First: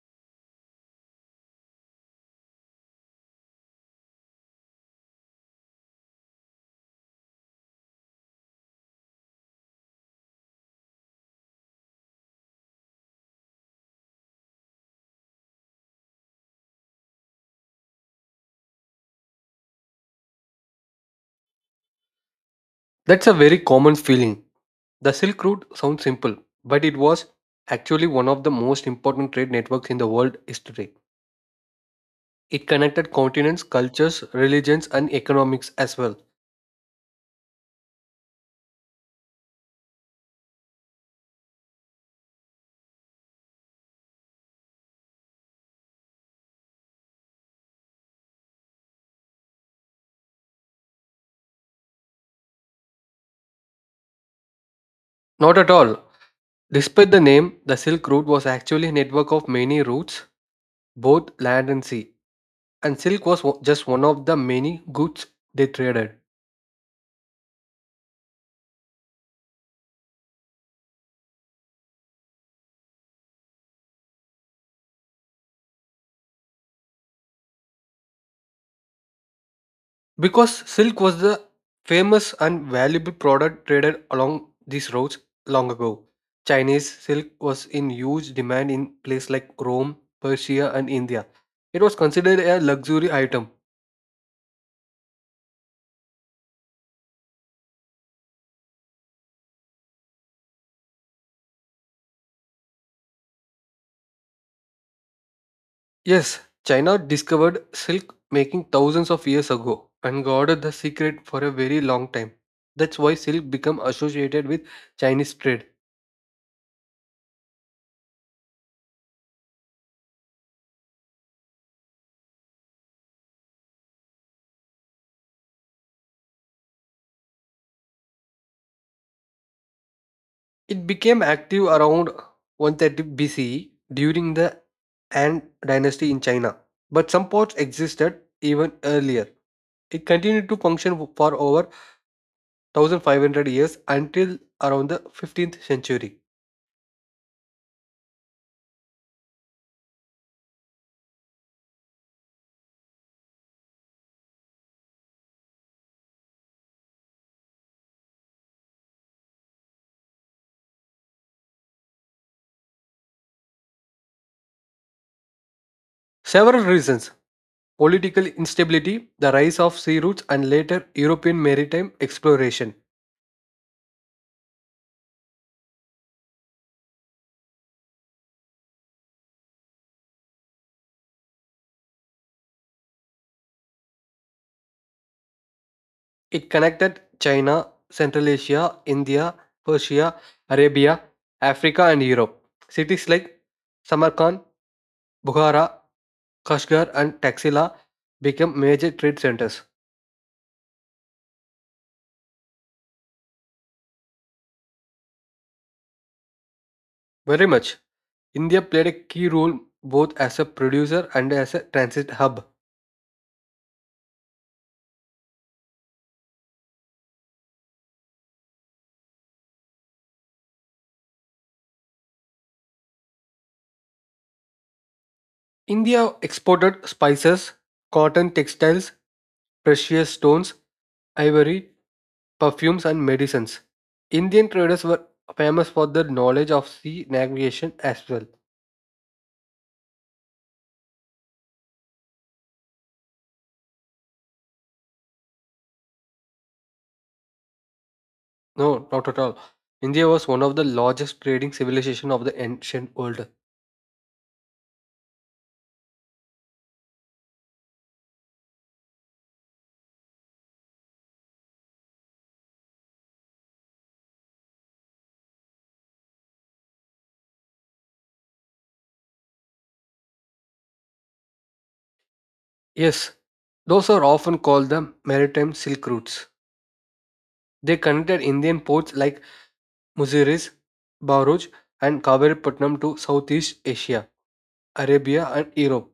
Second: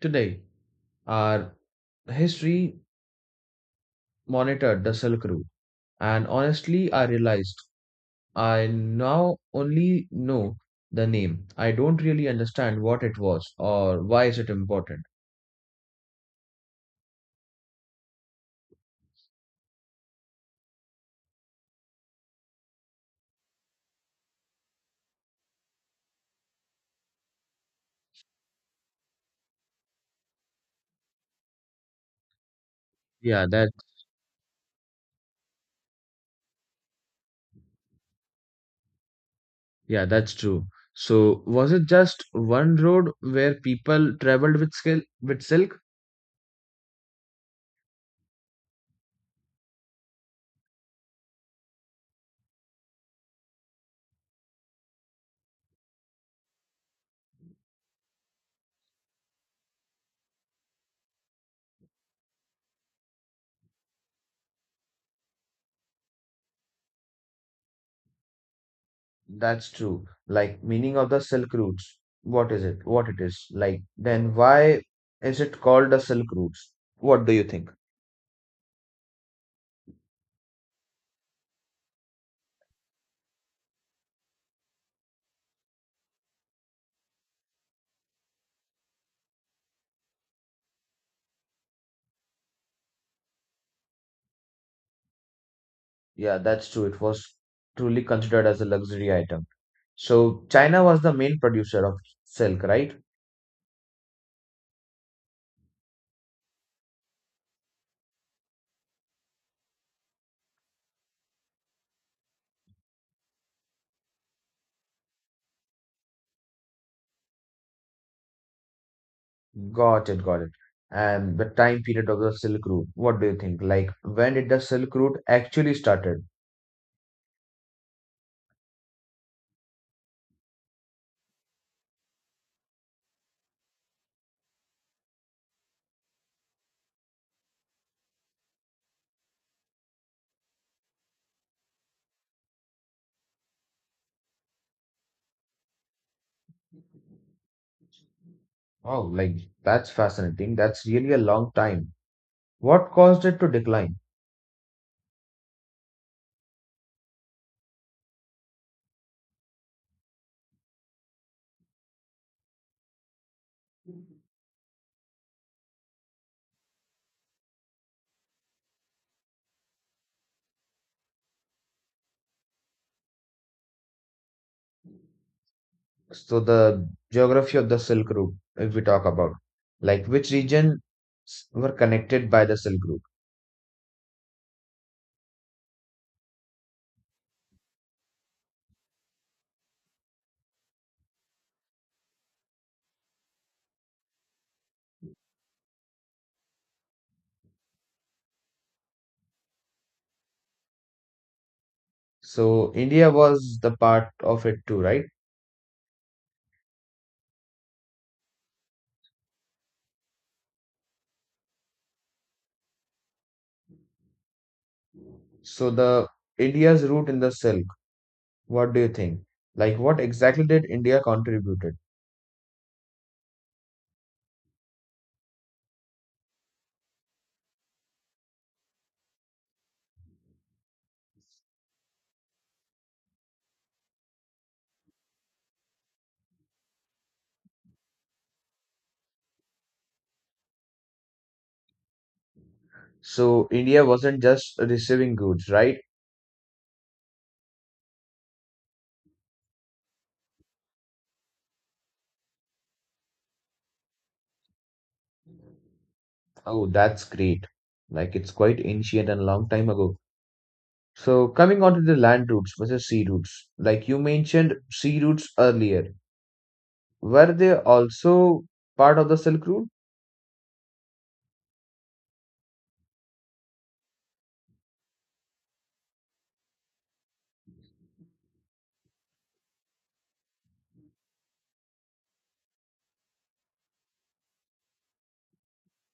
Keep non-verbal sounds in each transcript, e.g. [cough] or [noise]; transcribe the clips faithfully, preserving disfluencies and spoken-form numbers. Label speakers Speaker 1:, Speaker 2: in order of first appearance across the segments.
Speaker 1: Today, our history monitored the Silk Route, and honestly, I realized I now only know the name. I don't really understand what it was or why is it important.
Speaker 2: That's a very common feeling. The Silk Route sounds simple, but it was actually one of the most important trade networks in the world is today. It connected
Speaker 1: Yeah,
Speaker 2: continents,
Speaker 1: that
Speaker 2: cultures, religions, and economics as well.
Speaker 1: yeah, that's true. So was it just one road where people traveled with skill with silk?
Speaker 2: Not at all. Despite the name, the Silk Route was actually a network of many routes, both land and sea, and silk was o- just one of the many goods they traded.
Speaker 1: That's true. Like meaning of the silk routes. What is it? What it is? Like then why is it called the silk routes? What do you think?
Speaker 2: Because silk was the famous and valuable product traded along these routes long ago. Chinese silk was in huge demand in places like Rome, Persia, and India. It was considered a luxury item.
Speaker 1: Yeah, that's true. It was truly considered as a luxury item. So China was the main producer of silk, right?
Speaker 2: Yes, China discovered silk making thousands of years ago and guarded the secret for a very long time. That's why silk became associated with Chinese trade.
Speaker 1: Got it, got it. And the time period of the Silk Route, what do you think? Like, when did the Silk Route actually started?
Speaker 2: It became active around one thirty B C during the Han dynasty in China, but some ports existed even earlier. It continued to function for over one thousand five hundred years until around the fifteenth century.
Speaker 1: Oh, like that's fascinating. That's really a long time. What caused it to decline?
Speaker 2: Several reasons political instability, the rise of sea routes, and later European maritime exploration.
Speaker 1: So the geography of the Silk Route, if we talk about, like which region s- were connected by the Silk Route?
Speaker 2: It connected China, Central Asia, India, Persia, Arabia, Africa, and Europe. Cities like Samarkand, Bukhara, Kashgar, and Taxila became major trade centers.
Speaker 1: So India was the part of it too, right?
Speaker 2: Very much. India played a key role both as a producer and as a transit hub.
Speaker 1: So the India's route in the silk, what do you think? Like what exactly did India contributed?
Speaker 2: India exported spices, cotton textiles, precious stones, ivory, perfumes, and medicines. Indian traders were famous for their knowledge of sea navigation as well.
Speaker 1: So India wasn't just receiving goods, right?
Speaker 2: No, not at all. India was one of the largest trading civilization of the ancient world.
Speaker 1: Oh, that's great. Like it's quite ancient and a long time ago. So coming on to the land routes versus sea routes, like you mentioned sea routes earlier, were they also part of the Silk Route?
Speaker 2: Yes, those are often called the maritime silk routes. They connected Indian ports like Muziris, Baruch, and Kaviripatnam to Southeast Asia, Arabia, and Europe.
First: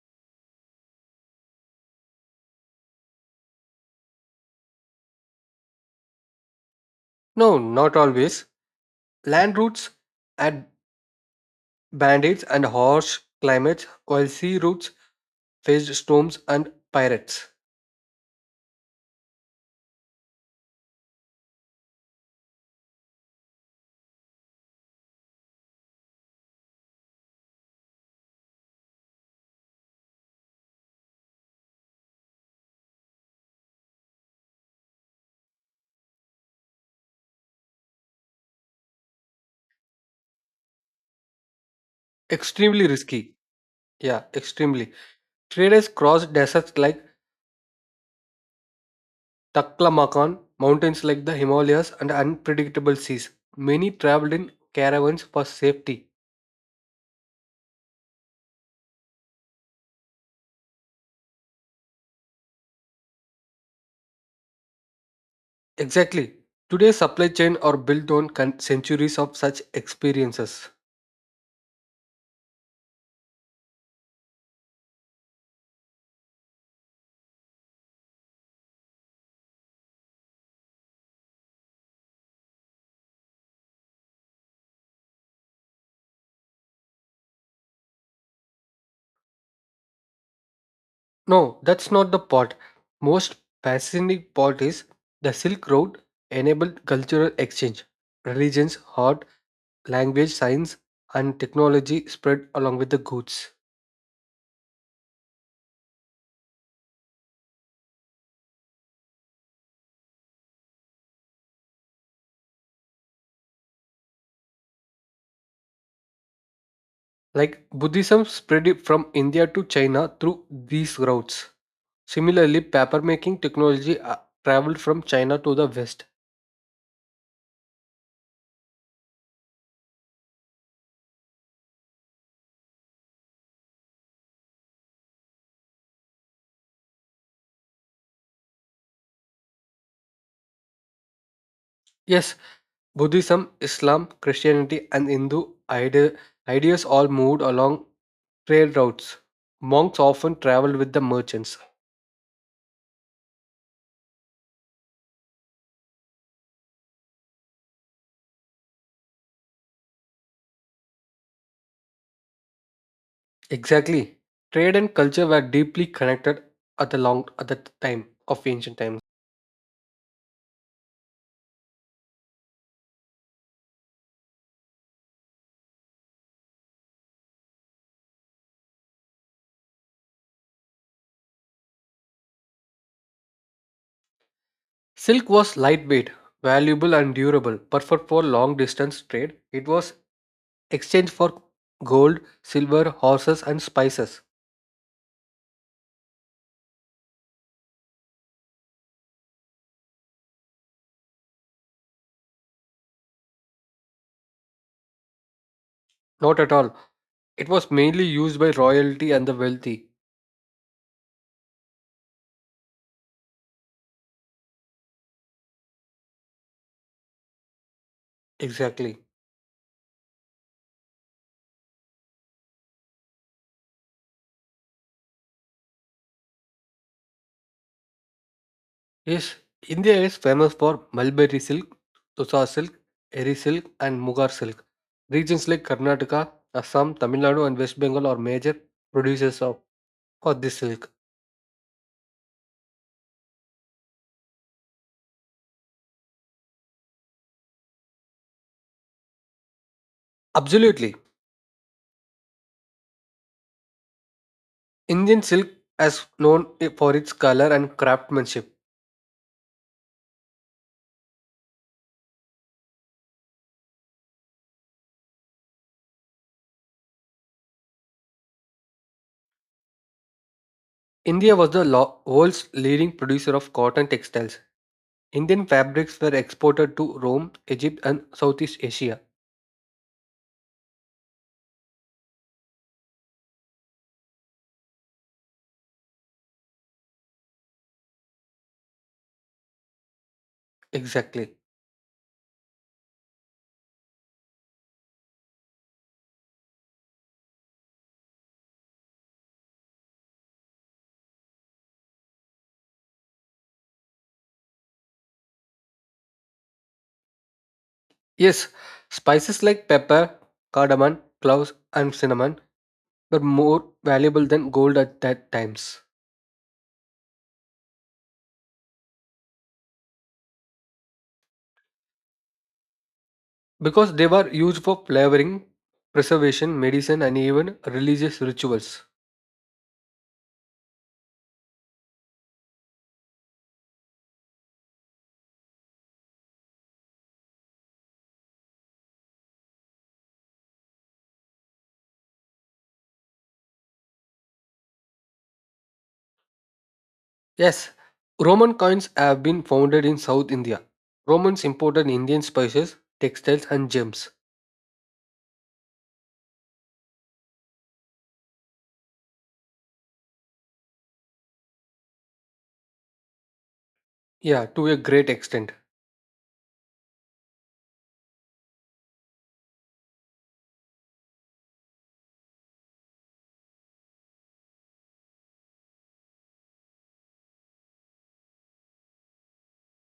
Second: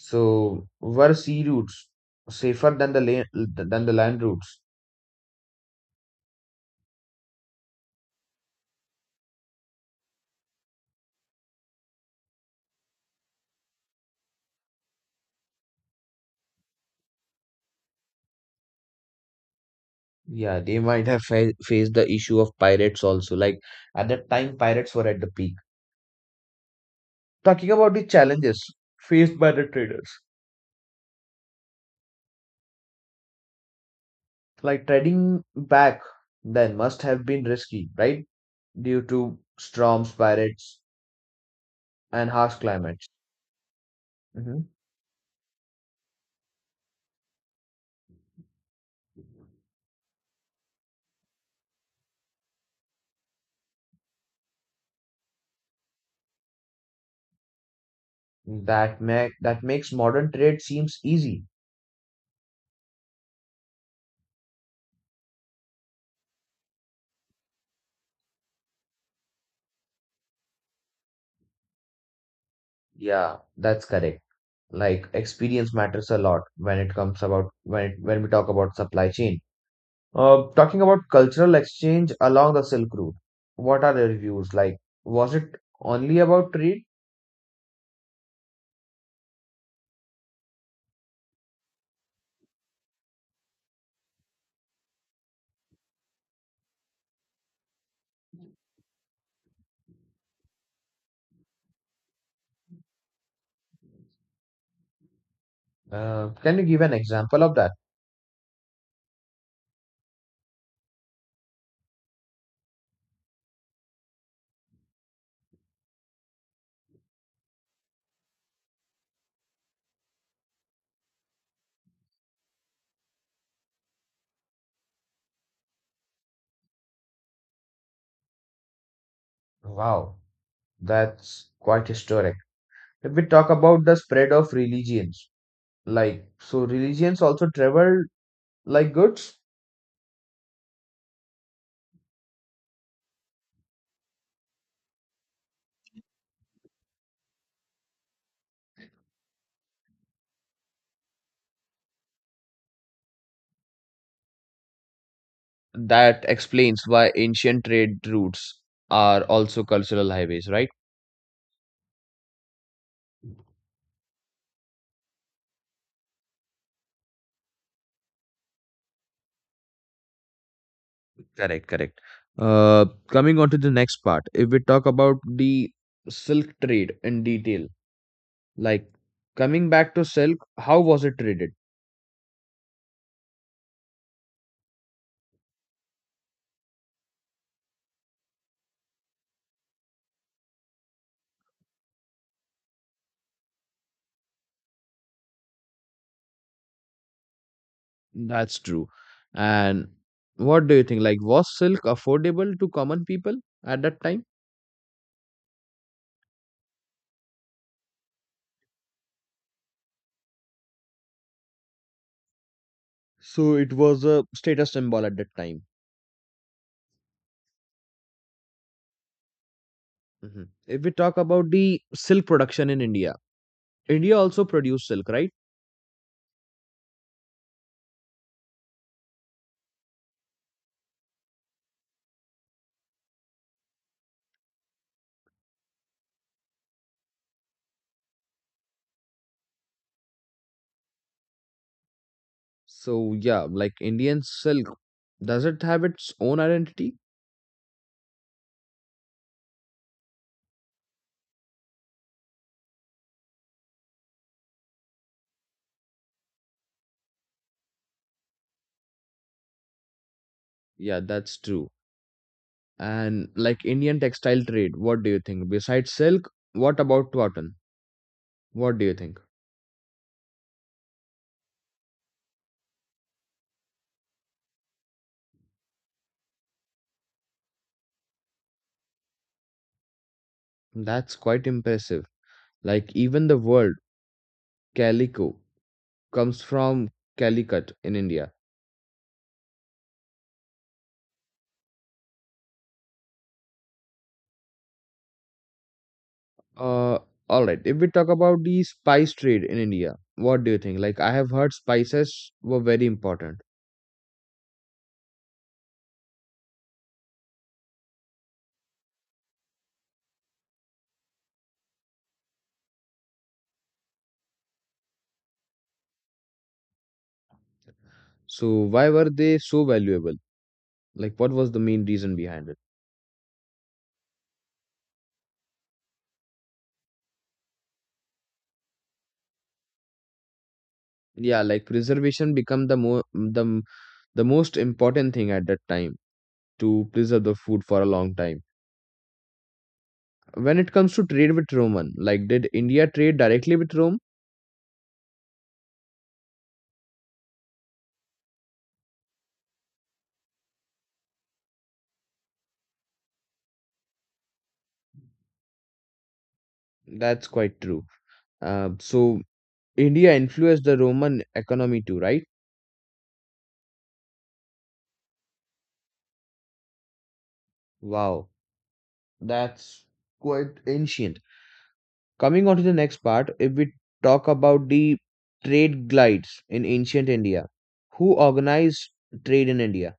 Speaker 1: So were sea routes safer than the land than the land routes?
Speaker 2: No, not always. Land routes had bandits and harsh climates, while sea routes faced storms and pirates.
Speaker 1: Yeah, they might have fa faced the issue of pirates also. Like at that time, pirates were at the peak. Talking about the challenges faced by the traders, like trading back then must have been risky, right? Due to storms, pirates, and harsh
Speaker 2: Extremely
Speaker 1: climates.
Speaker 2: risky. Yeah,
Speaker 1: hmm
Speaker 2: extremely. Traders crossed deserts like Taklamakan, mountains like the Himalayas, and unpredictable seas. Many traveled in caravans for safety.
Speaker 1: That make that makes modern trade seems easy.
Speaker 2: Exactly. Today's supply chain are built on con- centuries of such experiences.
Speaker 1: Yeah, that's correct. Like experience matters a lot when it comes about when it, when we talk about supply chain. Uh, talking about cultural exchange along the Silk Route, what are the reviews like? Was it only about trade?
Speaker 2: No, that's not the part. Most fascinating part is the Silk Road enabled cultural exchange. Religions, art, language, science, and technology spread along with the goods.
Speaker 1: Uh, can you give an example of that?
Speaker 2: Like Buddhism spread it from India to China through these routes. Similarly, papermaking technology uh, traveled from China to the West.
Speaker 1: Wow, that's quite historic. If we talk about the spread of religions, like, so religions also traveled like goods?
Speaker 2: Yes, Buddhism, Islam, Christianity, and Hindu ide- ideas all moved along trade routes. Monks often traveled with the merchants.
Speaker 1: That explains why ancient trade routes are also cultural highways, right?
Speaker 2: Exactly. Trade and culture were deeply connected at the long at the time of ancient times.
Speaker 1: Correct, correct. Uh, coming on to the next part, if we talk about the silk trade in detail, like coming back to silk, how was it traded?
Speaker 2: Silk was lightweight, valuable and durable, perfect for long distance trade. It was exchanged for gold, silver, horses and spices.
Speaker 1: That's true. And what do you think? Like, was silk affordable to common people at that time?
Speaker 2: Not at all. It was mainly used by royalty and the wealthy.
Speaker 1: So it was a status symbol at that time.
Speaker 2: Exactly.
Speaker 1: Mhm. If we talk about the silk production in India, India also produced silk, right?
Speaker 2: Yes, India is famous for mulberry silk, Tusa silk, Eri silk, and Mugar silk. Regions like Karnataka, Assam, Tamil Nadu, and West Bengal are major producers of for this silk.
Speaker 1: So, yeah, like Indian silk, does it have its own identity?
Speaker 2: Absolutely, Indian silk is known i- for its color and craftsmanship.
Speaker 1: Yeah, that's true. And like Indian textile trade, what do you think? Besides silk, what about cotton? What do you think?
Speaker 2: India was the lo- world's leading producer of cotton textiles. Indian fabrics were exported to Rome, Egypt, and Southeast Asia.
Speaker 1: That's quite impressive. Like even the word calico comes from Calicut in India.
Speaker 2: Exactly.
Speaker 1: Uh, all right. If we talk about the spice trade in India, what do you think? Like I have heard spices were very important.
Speaker 2: Yes, spices like pepper, cardamom, cloves, and cinnamon were more valuable than gold at that times
Speaker 1: So why were they so valuable? Like what was the main reason behind it?
Speaker 2: because they were used for flavoring, preservation, medicine, and even religious rituals.
Speaker 1: Yeah, like preservation become the more the m- the most important thing at that time to preserve the food for a long time. When it comes to trade with Roman, like did India trade directly with Rome?
Speaker 2: Yes, Roman coins have been founded in South India. Romans imported Indian spices, textiles, and gems.
Speaker 1: That's quite true. Uh, so India influenced the Roman economy too, right?
Speaker 2: Yeah, to a great extent.
Speaker 1: Wow, that's quite ancient. Coming on to the next part, if we talk about the trade glides in ancient India, who organized trade in India?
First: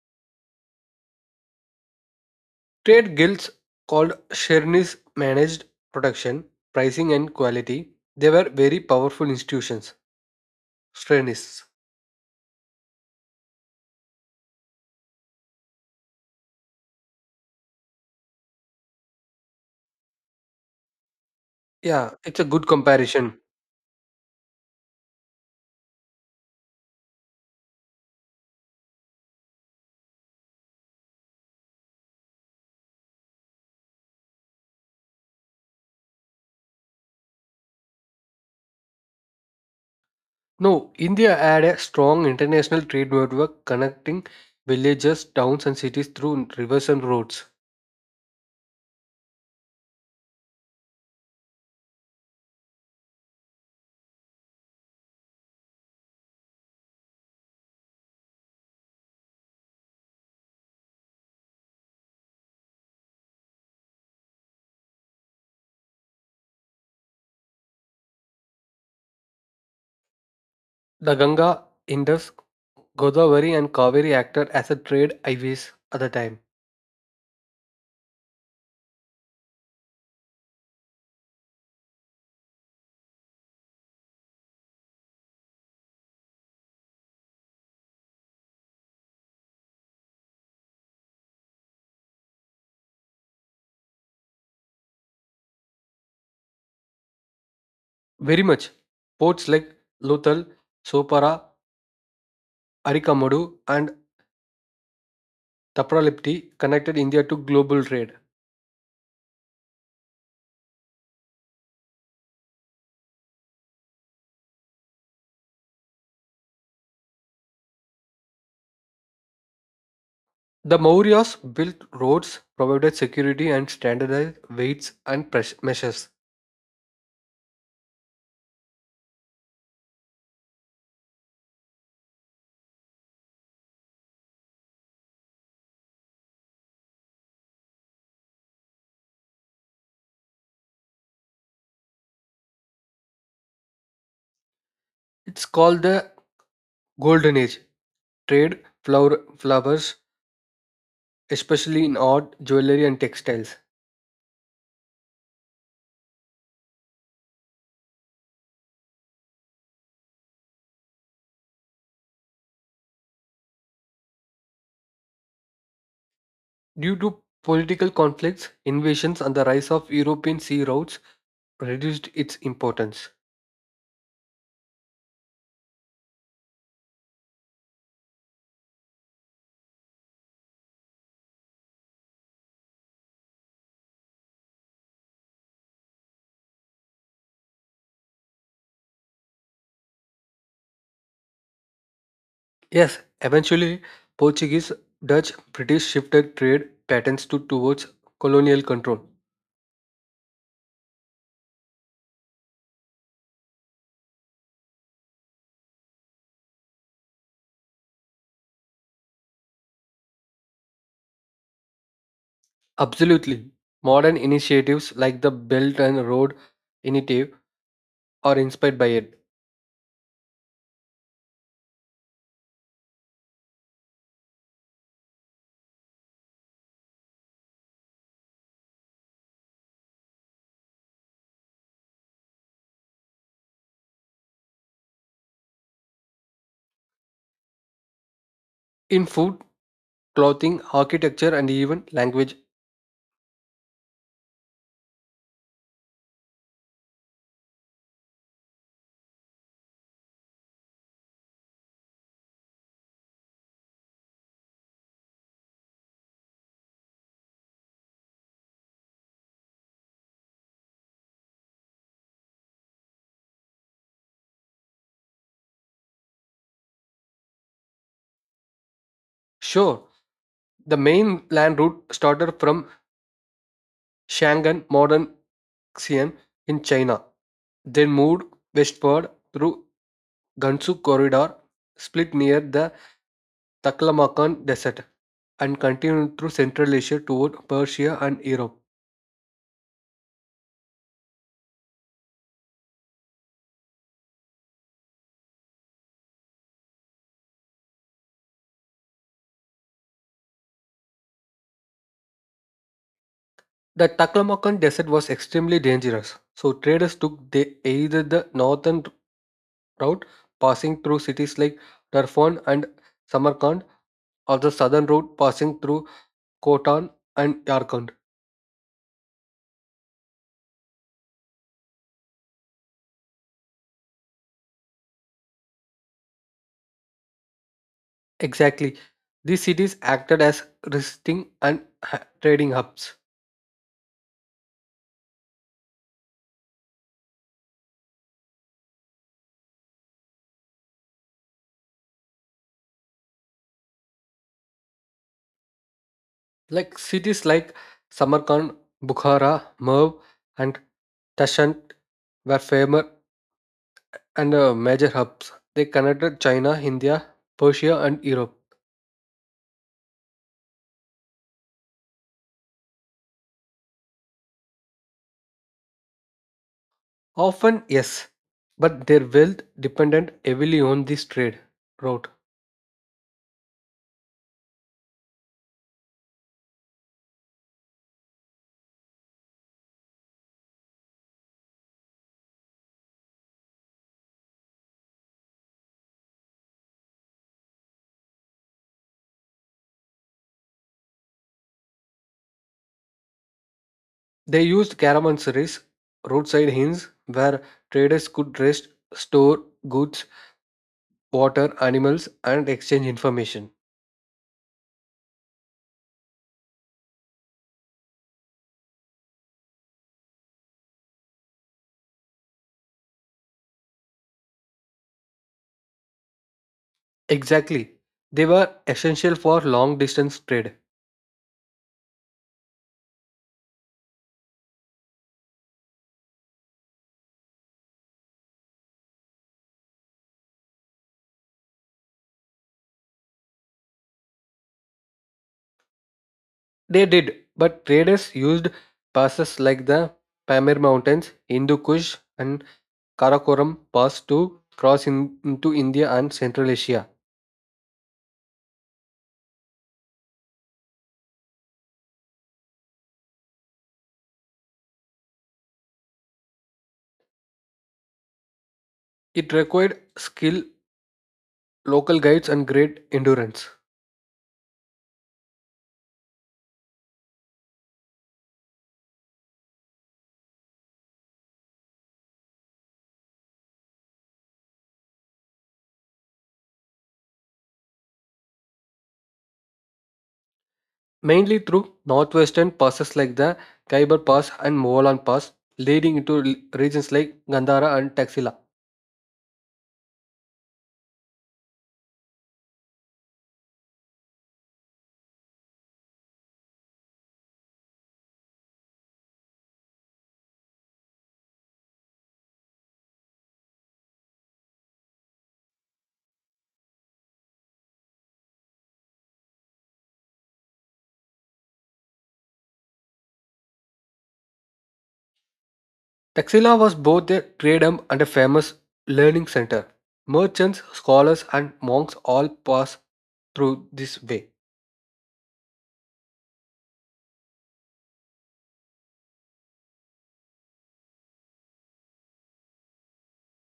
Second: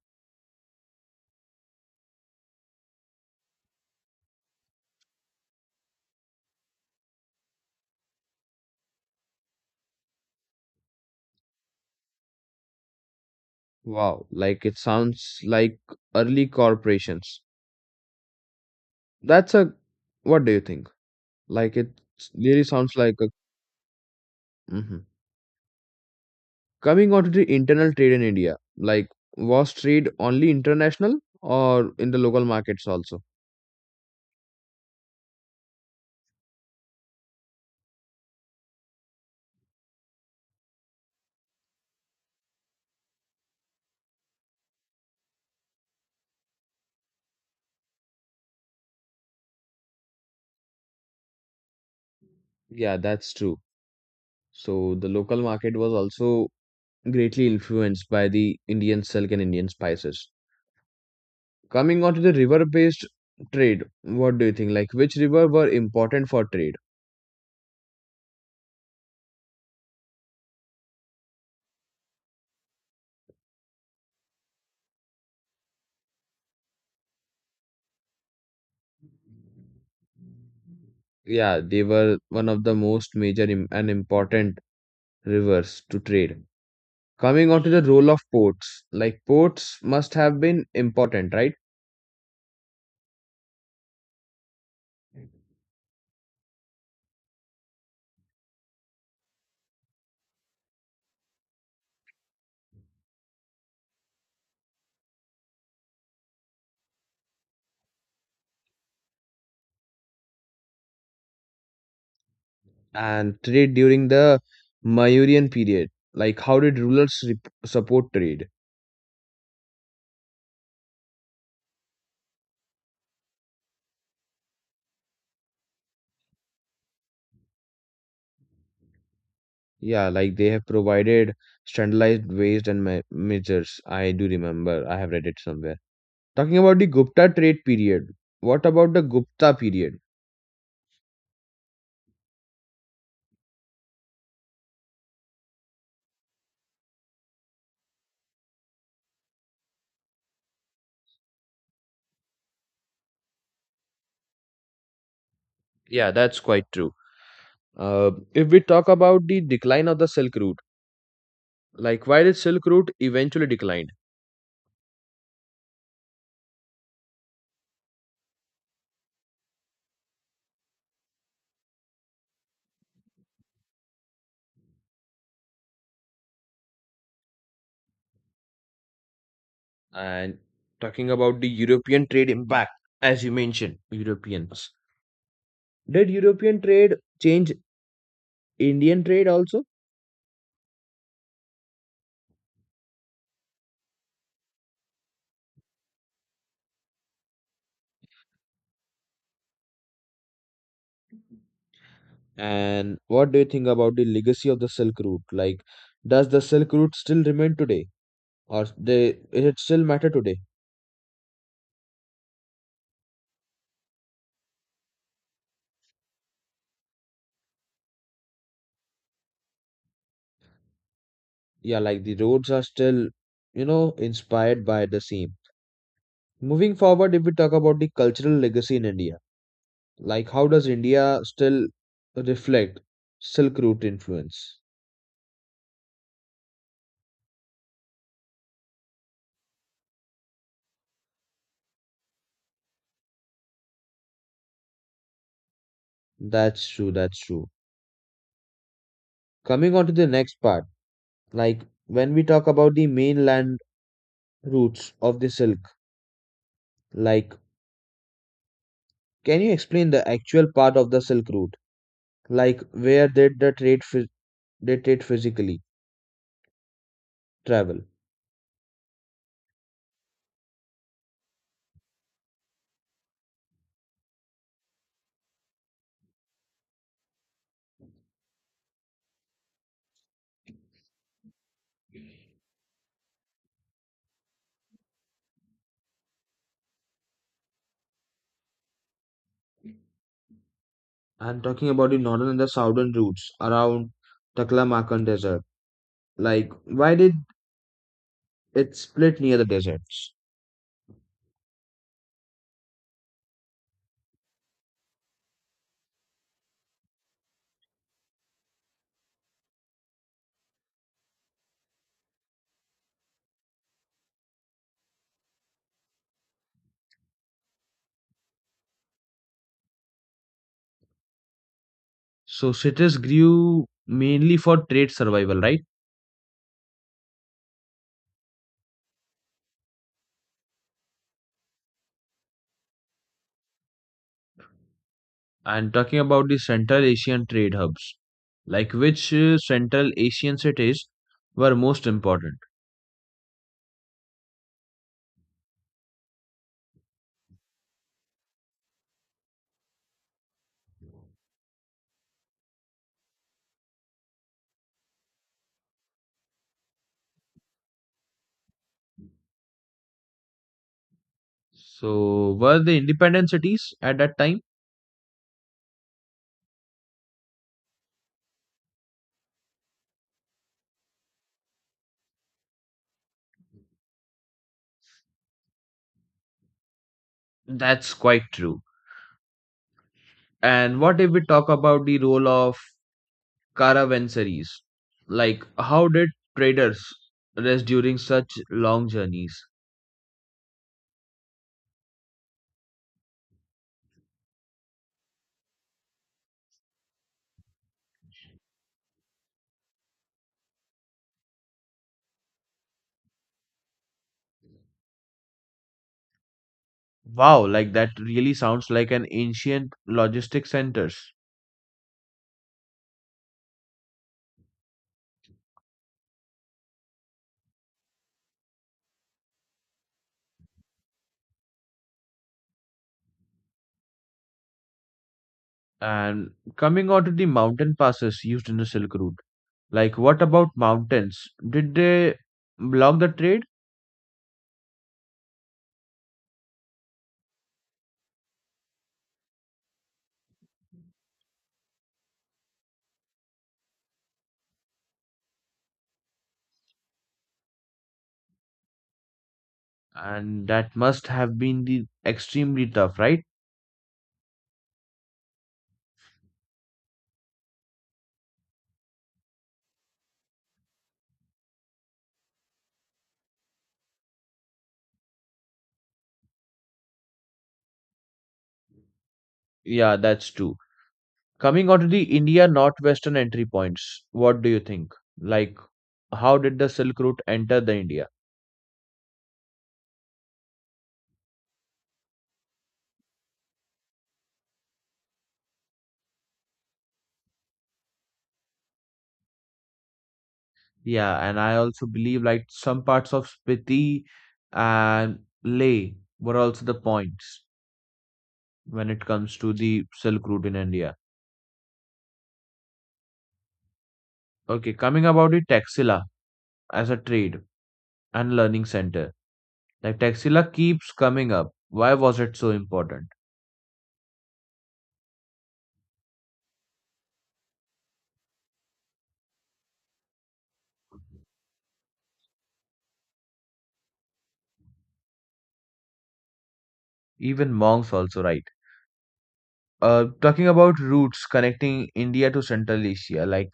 Speaker 2: Trade guilds called Shernis managed production, pricing, and quality. They were very powerful institutions. Shernis.
Speaker 1: Wow, like it sounds like early corporations. That's a, what do you think? Like it
Speaker 2: Yeah, it's a
Speaker 1: really
Speaker 2: good
Speaker 1: sounds like a,
Speaker 2: comparison.
Speaker 1: mhm. Coming on to the internal trade in India, like was trade only international or in the local markets also?
Speaker 2: No, India had a strong international trade network connecting villages, towns, and cities through rivers and roads.
Speaker 1: Yeah, that's true. So the local market was also greatly influenced by the Indian silk and Indian spices. Coming on to the river-based trade, what do you think? Like which river were important for trade?
Speaker 2: The Ganga, Indus, Godavari, and Kaveri acted as a trade highways at the time.
Speaker 1: Yeah, they were one of the most major im- and important rivers to trade. Coming on to the role of ports, like ports must have been important, right?
Speaker 2: Very much. Ports like Lothal, Sopara, Arikamadu, and Tapralipti connected India to global trade.
Speaker 1: And trade during the Mayurian period. Like, how did rulers rep- support trade?
Speaker 2: The Mauryas built roads, provided security, and standardized weights and pres- measures.
Speaker 1: Yeah, like they have provided standardized weights and me- measures. I do remember, I have read it somewhere. Talking about the Gupta trade period, what about the Gupta period?
Speaker 2: It's called the Golden Age. Trade flower, flowers especially in art, jewelry, and textiles.
Speaker 1: Yeah, that's quite true. Uh, if we talk about the decline of the Silk Route, like why did Silk Route eventually declined?
Speaker 2: Due to political conflicts, invasions, and the rise of European sea routes, reduced its importance.
Speaker 1: And talking about the European trade impact, as you mentioned, Europeans. Did European trade change Indian trade also?
Speaker 2: Yes, eventually, Portuguese, Dutch, British shifted trade patterns to towards colonial control.
Speaker 1: And what do you think about the legacy of the Silk Route? Like, does the Silk Route still remain today, or they is it still matter today?
Speaker 2: Absolutely. Modern initiatives like the Belt and Road Initiative are inspired by it.
Speaker 1: Yeah, like the roads are still, you know, inspired by the same. Moving forward, if we talk about the cultural legacy in India, like how does India still reflect Silk Route influence?
Speaker 2: In food, clothing, architecture, and even language.
Speaker 1: That's true. That's true. Coming on to the next part, like when we talk about the mainland routes of the silk, like can you explain the actual part of the Silk Route? Like where did the trade phys- they trade physically travel?
Speaker 2: Sure, the main land route started from Shangan, modern Xi'an in China, then moved westward through Gansu Corridor, split near the Taklamakan Desert, and continued through Central Asia toward Persia and Europe.
Speaker 1: I'm talking about the northern and the southern routes around Taklamakan Desert. Like why did it split near the deserts?
Speaker 2: The Taklamakan Desert was extremely dangerous, so traders took the, either the northern route passing through cities like Darfan and Samarkand or the southern route passing through Khotan and Yarkand.
Speaker 1: So cities grew mainly for trade survival, right?
Speaker 2: Exactly. These cities acted as resting and ha- trading hubs.
Speaker 1: And talking about the Central Asian trade hubs, like which uh, Central Asian cities were most important?
Speaker 2: Like cities like Samarkand, Bukhara, Merv, and Tashkent were famous and uh, major hubs. They connected China, India, Persia, and Europe.
Speaker 1: So were they independent cities at that time?
Speaker 2: Often, yes, but their wealth depended heavily on this trade route.
Speaker 1: That's quite true. And what if we talk about the role of caravansaries? Like, how did traders rest during such long journeys?
Speaker 2: They used caravanserais, roadside inns, where traders could rest, store goods, water, animals, and exchange information.
Speaker 1: Wow, like that really sounds like an ancient logistic centers.
Speaker 2: Exactly. They were essential for long distance trade.
Speaker 1: And coming on to the mountain passes used in the Silk Route, like what about mountains? Did they block the trade?
Speaker 2: They did, but traders used passes like the Pamir Mountains, Hindu Kush, and Karakoram Pass to cross in- into India and Central Asia.
Speaker 1: And that must have been the extremely tough, right?
Speaker 2: It required skill, local guides, and great endurance.
Speaker 1: Yeah, that's true. Coming on to the India northwestern entry points, what do you think? Like, how did the Silk Route enter the India?
Speaker 2: Mainly through northwestern passes like the Khyber Pass and Mogollon Pass, leading into l- regions like Gandhara and Taxila.
Speaker 1: Yeah, and I also believe like some parts of Spiti and Leh were also the points when it comes to the Silk Route in India. Okay, coming about the Taxila as a trade and learning center. Like Taxila keeps coming up. Why was it so important?
Speaker 2: Taxila was both a trade hub and a famous learning center. Merchants, scholars, and monks all passed through this way.
Speaker 1: Even monks also right. Uh, talking about routes connecting India to Central Asia, like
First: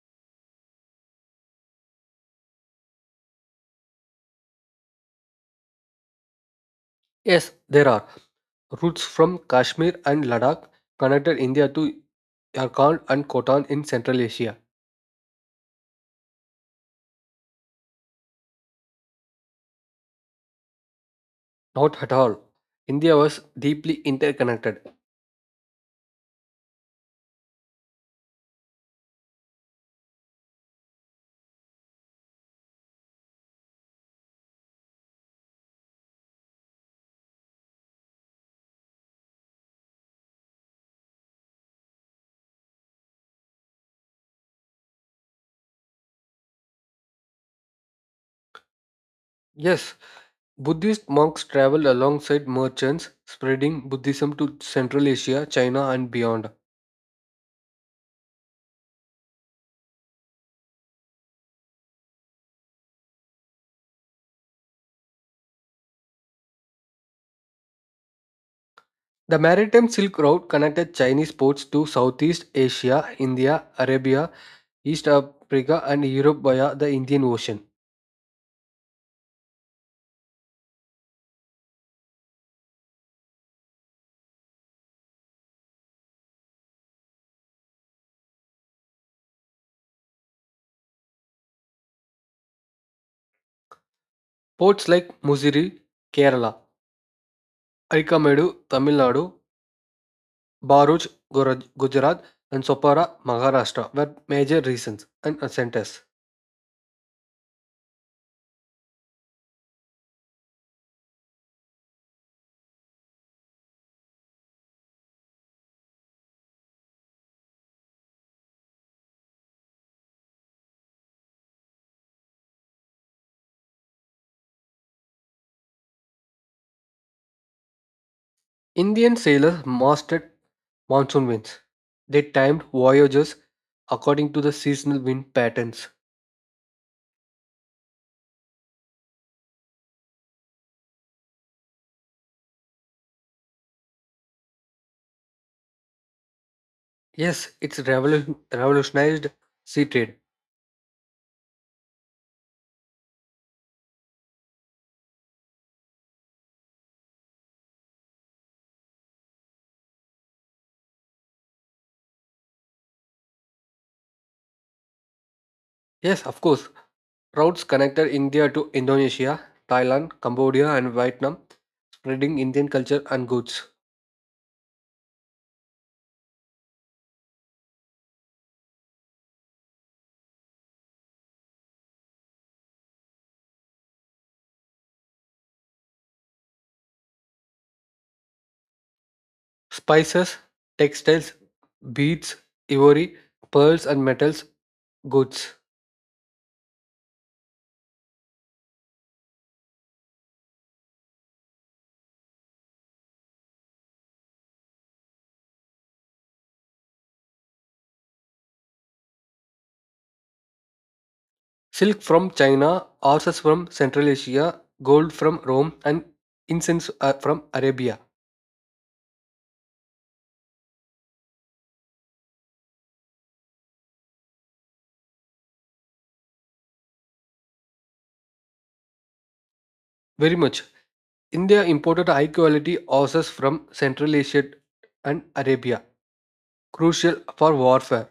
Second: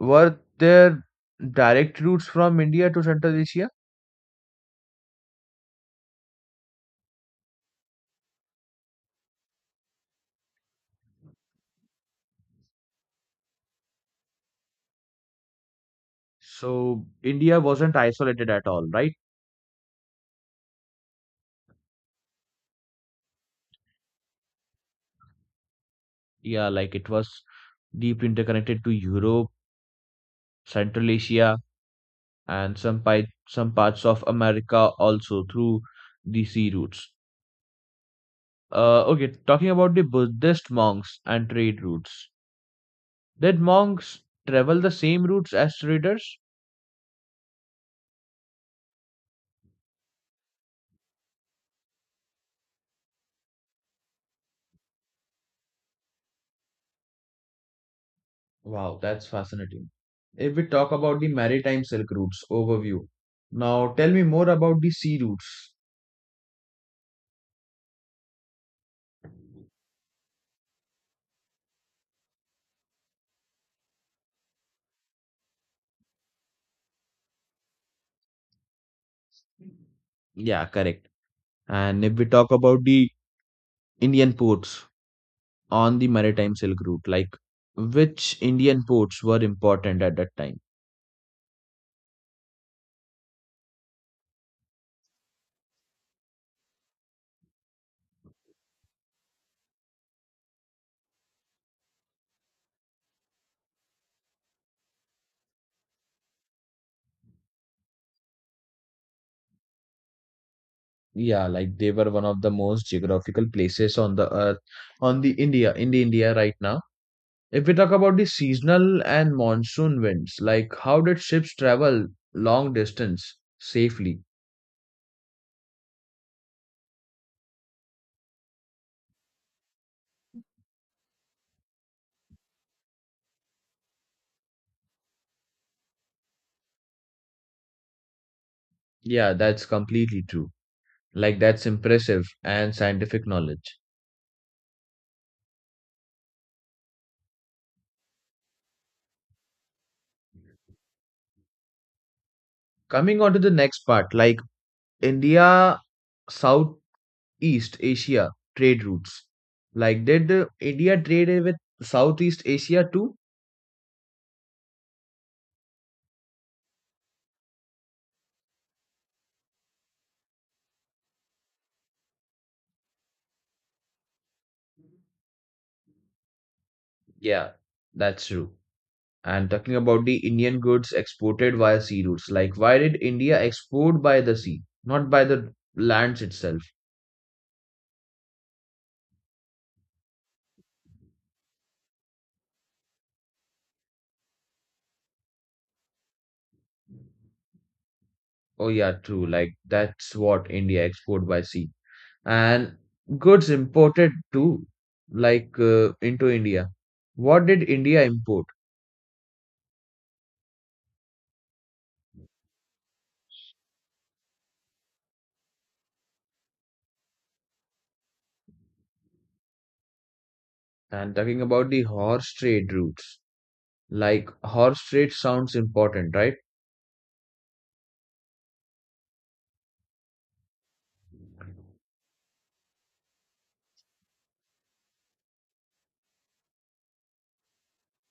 Speaker 1: were there direct routes from India to Central Asia?
Speaker 2: Yes, there are routes from Kashmir and Ladakh connected India to Yarkand and Khotan in Central Asia.
Speaker 1: So India wasn't isolated at all, right?
Speaker 2: Not at all. India was deeply interconnected.
Speaker 1: Yeah, like it was deeply interconnected to Europe, Central Asia, and some pi- some parts of America also through the sea routes. Uh, okay, talking about the Buddhist monks and trade routes. Did monks travel the same routes as traders?
Speaker 2: Yes, Buddhist monks traveled alongside merchants, spreading Buddhism to Central Asia, China, and beyond.
Speaker 1: Wow, that's fascinating. If we talk about the maritime silk routes overview, now tell me more about the sea routes.
Speaker 2: The maritime Silk Road connected Chinese ports to Southeast Asia, India, Arabia, East Africa, and Europe via the Indian Ocean.
Speaker 1: Yeah, correct. And if we talk about the Indian ports on the maritime Silk Route. Like, which Indian ports were important at that time?
Speaker 2: Ports like Musiri, Kerala, Arikamedu, Tamil Nadu, Baruch, Guraj- Gujarat, and Sopara, Maharashtra were major reasons and centers.
Speaker 1: Yeah, like they were one of the most geographical places on the earth, on the India, in the India right now. If we talk about the seasonal and monsoon winds, like how did ships travel long distance safely?
Speaker 2: Indian sailors mastered monsoon winds. They timed voyages according to the seasonal wind patterns.
Speaker 1: Yeah, that's completely true. Like that's impressive and scientific knowledge.
Speaker 2: Yes, it's revolu- revolutionized sea trade.
Speaker 1: Coming on to the next part, like India South East Asia trade routes. Like, did uh, India trade with Southeast Asia too?
Speaker 2: Yes, of course. Routes connected India to Indonesia, Thailand, Cambodia, and Vietnam, spreading Indian culture and goods.
Speaker 1: Yeah, that's true. And talking about the Indian goods exported via sea routes, like, why did India export by the sea, not by the lands itself?
Speaker 2: Spices, textiles, beads, ivory, pearls, and metals goods.
Speaker 1: Oh, yeah, true. Like, that's what India export by sea. And goods imported too, like, uh, into India. What did India import?
Speaker 2: Silk from China, horses from Central Asia, gold from Rome, and incense uh, from Arabia.
Speaker 1: And talking about the horse trade routes. Like horse trade sounds important, right?
Speaker 2: Very much. India imported high quality horses from Central Asia and Arabia, crucial for warfare.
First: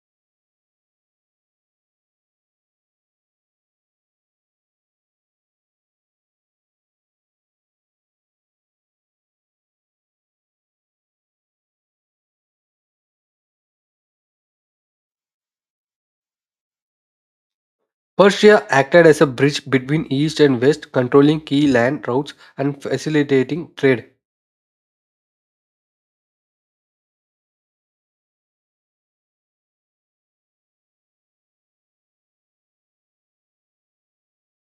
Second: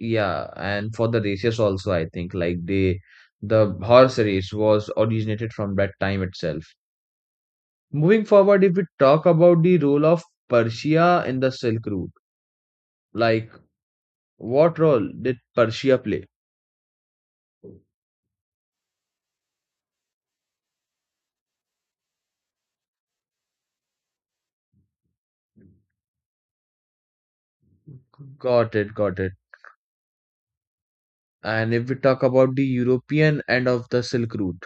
Speaker 1: Yeah, and for the races also, I think like they the horse race was originated from that time itself. Moving forward, if we talk about the role of Persia in the Silk Route, like what role did Persia play?
Speaker 2: Persia acted as a bridge between East and West, controlling key land routes and facilitating trade.
Speaker 1: Got it, got it. And if we talk about the European end of the Silk Route,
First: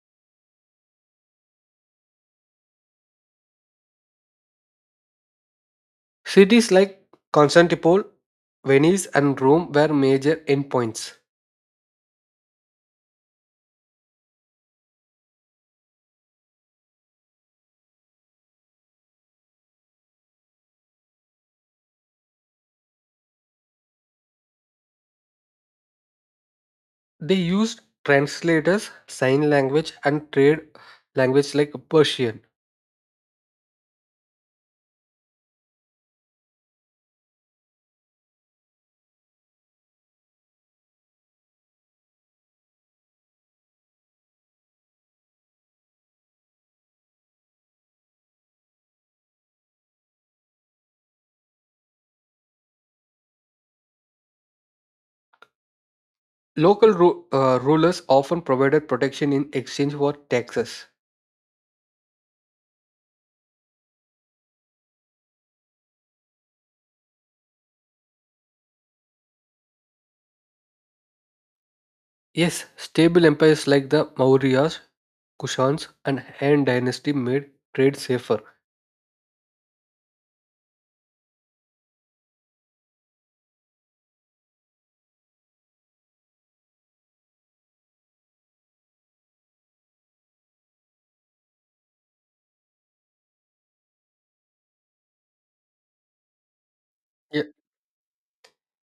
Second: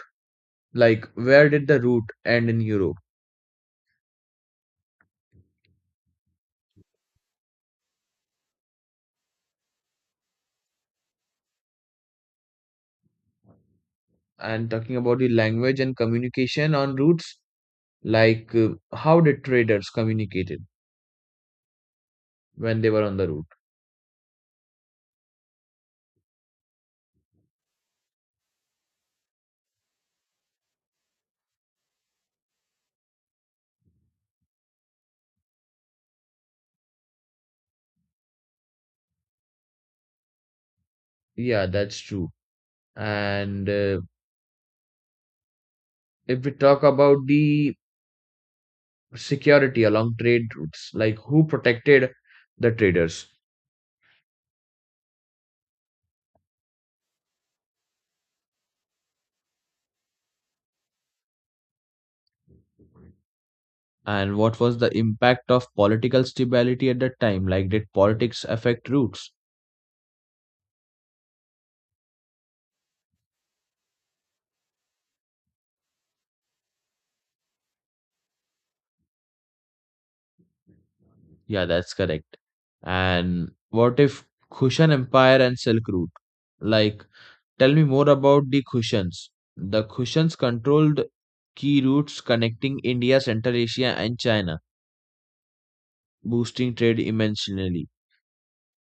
Speaker 1: like where did the route end in Europe?
Speaker 2: Cities like Constantinople, Venice, and Rome were major endpoints.
Speaker 1: And talking about the language and communication on routes, like, uh, how did traders communicated when they were on the route?
Speaker 2: They used translators, sign language, and trade language like Persian.
Speaker 1: Yeah, that's true. And uh, if we talk about the security along trade routes, like who protected the traders
Speaker 2: Local ru- uh, rulers often provided protection in exchange for taxes.
Speaker 1: and what was the impact of political stability at that time? Like, did politics affect routes?
Speaker 2: Yes, stable empires like the Mauryas, Kushans, and Han dynasty made trade safer.
Speaker 1: Yeah, that's correct. And what if Kushan Empire and Silk Route? Like, tell me more about the Kushans. The Kushans controlled key routes connecting India, Central Asia, and China, boosting trade
Speaker 2: Yeah,
Speaker 1: immensely.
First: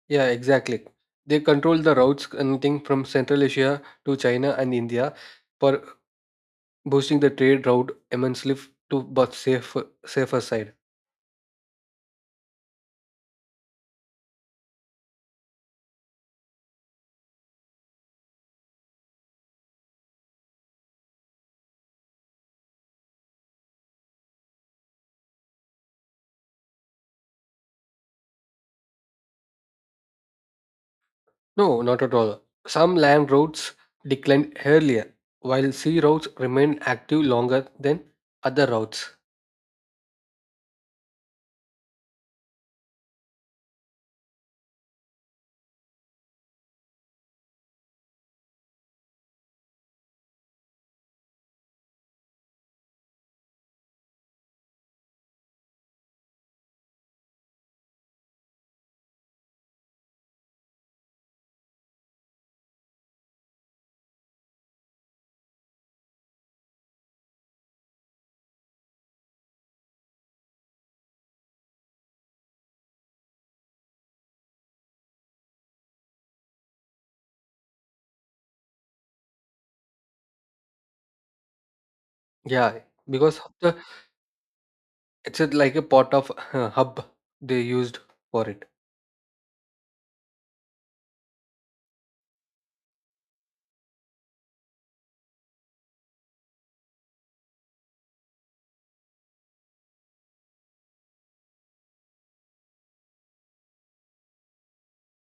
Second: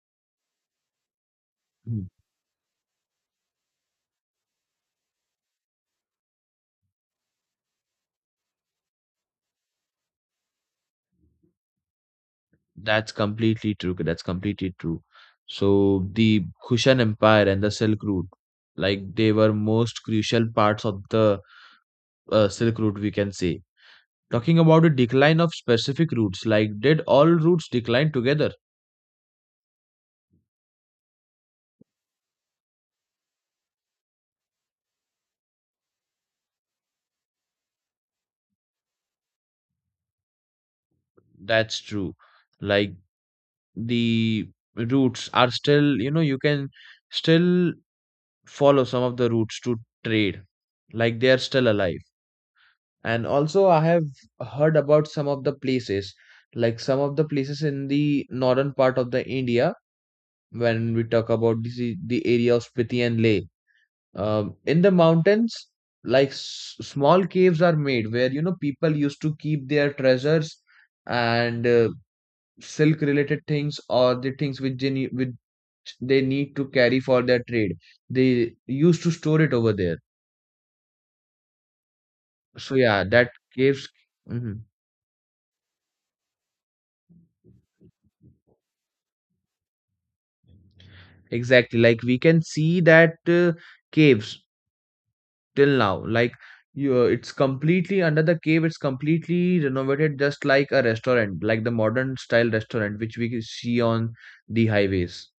Speaker 2: yeah, exactly. They controlled the
Speaker 1: Hmm.
Speaker 2: routes connecting from Central Asia to China and India for boosting the trade route immensely f- to both safer safer side.
Speaker 1: That's completely true. Okay, that's completely true. So the Kushan Empire and the Silk Route, like they were most crucial parts of the uh, Silk Route, we can say. Talking about the decline of specific routes, like did all routes decline together?
Speaker 2: No, not at all. Some land routes declined earlier, while sea routes remained active longer than other routes.
Speaker 1: That's true. Like the routes are still, you know, you can still follow some of the routes to trade, like they are still alive. And also I have heard about some of the places, like some of the places in the northern part of the India, when we talk about the the area of Spiti and Leh, um, in the mountains, like s- small caves are made where, you know, people used to keep their treasures and uh, silk related things or the things which they need which they need to carry for their trade. They used to store it over there. So
Speaker 2: Yeah,
Speaker 1: yeah, that
Speaker 2: because of the
Speaker 1: caves. Mhm.
Speaker 2: it's a- like a part of uh, hub they used for it.
Speaker 1: Exactly, like we can see that uh, caves till now. Like you, it's completely under the cave. It's completely renovated just like a restaurant, like the modern style restaurant which we see on the highways.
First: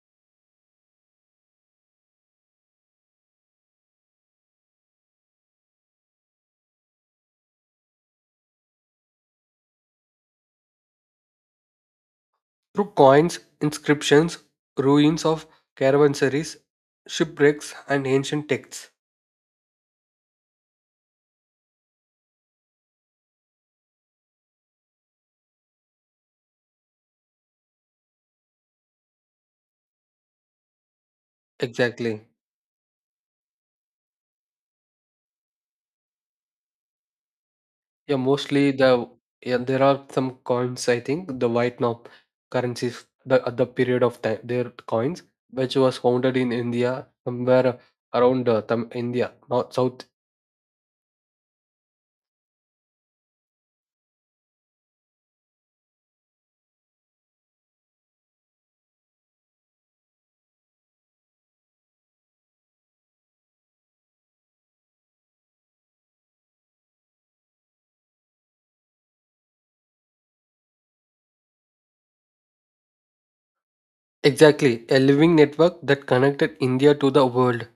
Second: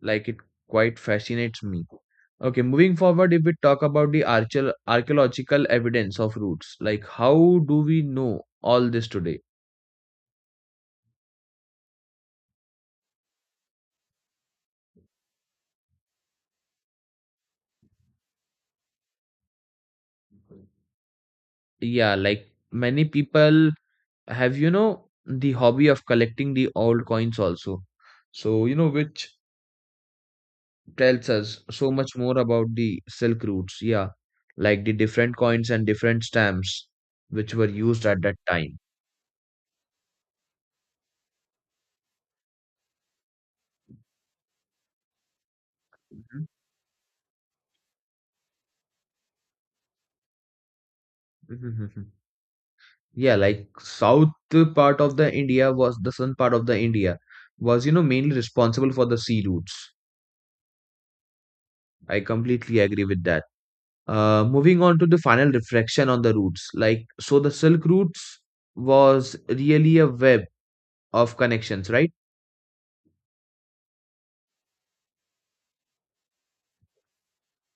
Speaker 1: Like it quite fascinates me. Okay, moving forward, if we talk about the archeo- archaeological evidence of roots, like how do we know all this today?
Speaker 2: Through coins, inscriptions, ruins of caravansaries, shipwrecks, and ancient texts.
Speaker 1: Yeah, like many people have, you know, the hobby of collecting the old coins also, so you know which tells us so much
Speaker 2: Exactly.
Speaker 1: more about the silk routes. Yeah, like the different coins and different stamps which were used
Speaker 2: Yeah,
Speaker 1: at that
Speaker 2: mostly
Speaker 1: time.
Speaker 2: the yeah, there are some coins, I think, the Vietnam currencies the at the period of time their coins, which was founded in India, somewhere around uh, Tam India, not South.
Speaker 1: Mhm. [laughs] Yeah, like south part of the India was the southern part of the india was you know, mainly responsible for the sea routes. I completely agree with that. Uh, moving on to the final reflection on the routes, like so the silk routes was really a web of connections, right?
Speaker 2: Exactly, a living network that connected India to the world.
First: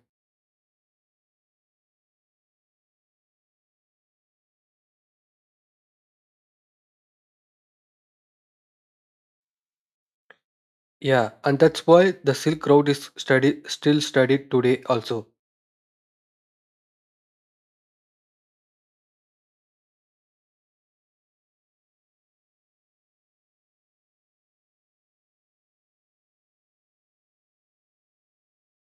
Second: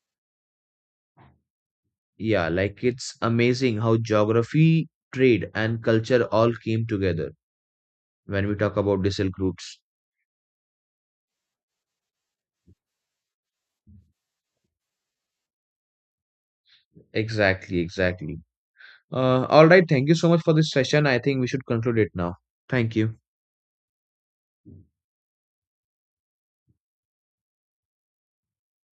Speaker 1: Yeah, like it's amazing how geography, trade and culture all came together when we talk about the silk routes.
Speaker 2: Yeah, and that's why the Silk Road is studied still studied today also.
Speaker 1: Exactly exactly uh, All right, thank you so much for this session. I think we should conclude it now. Thank you.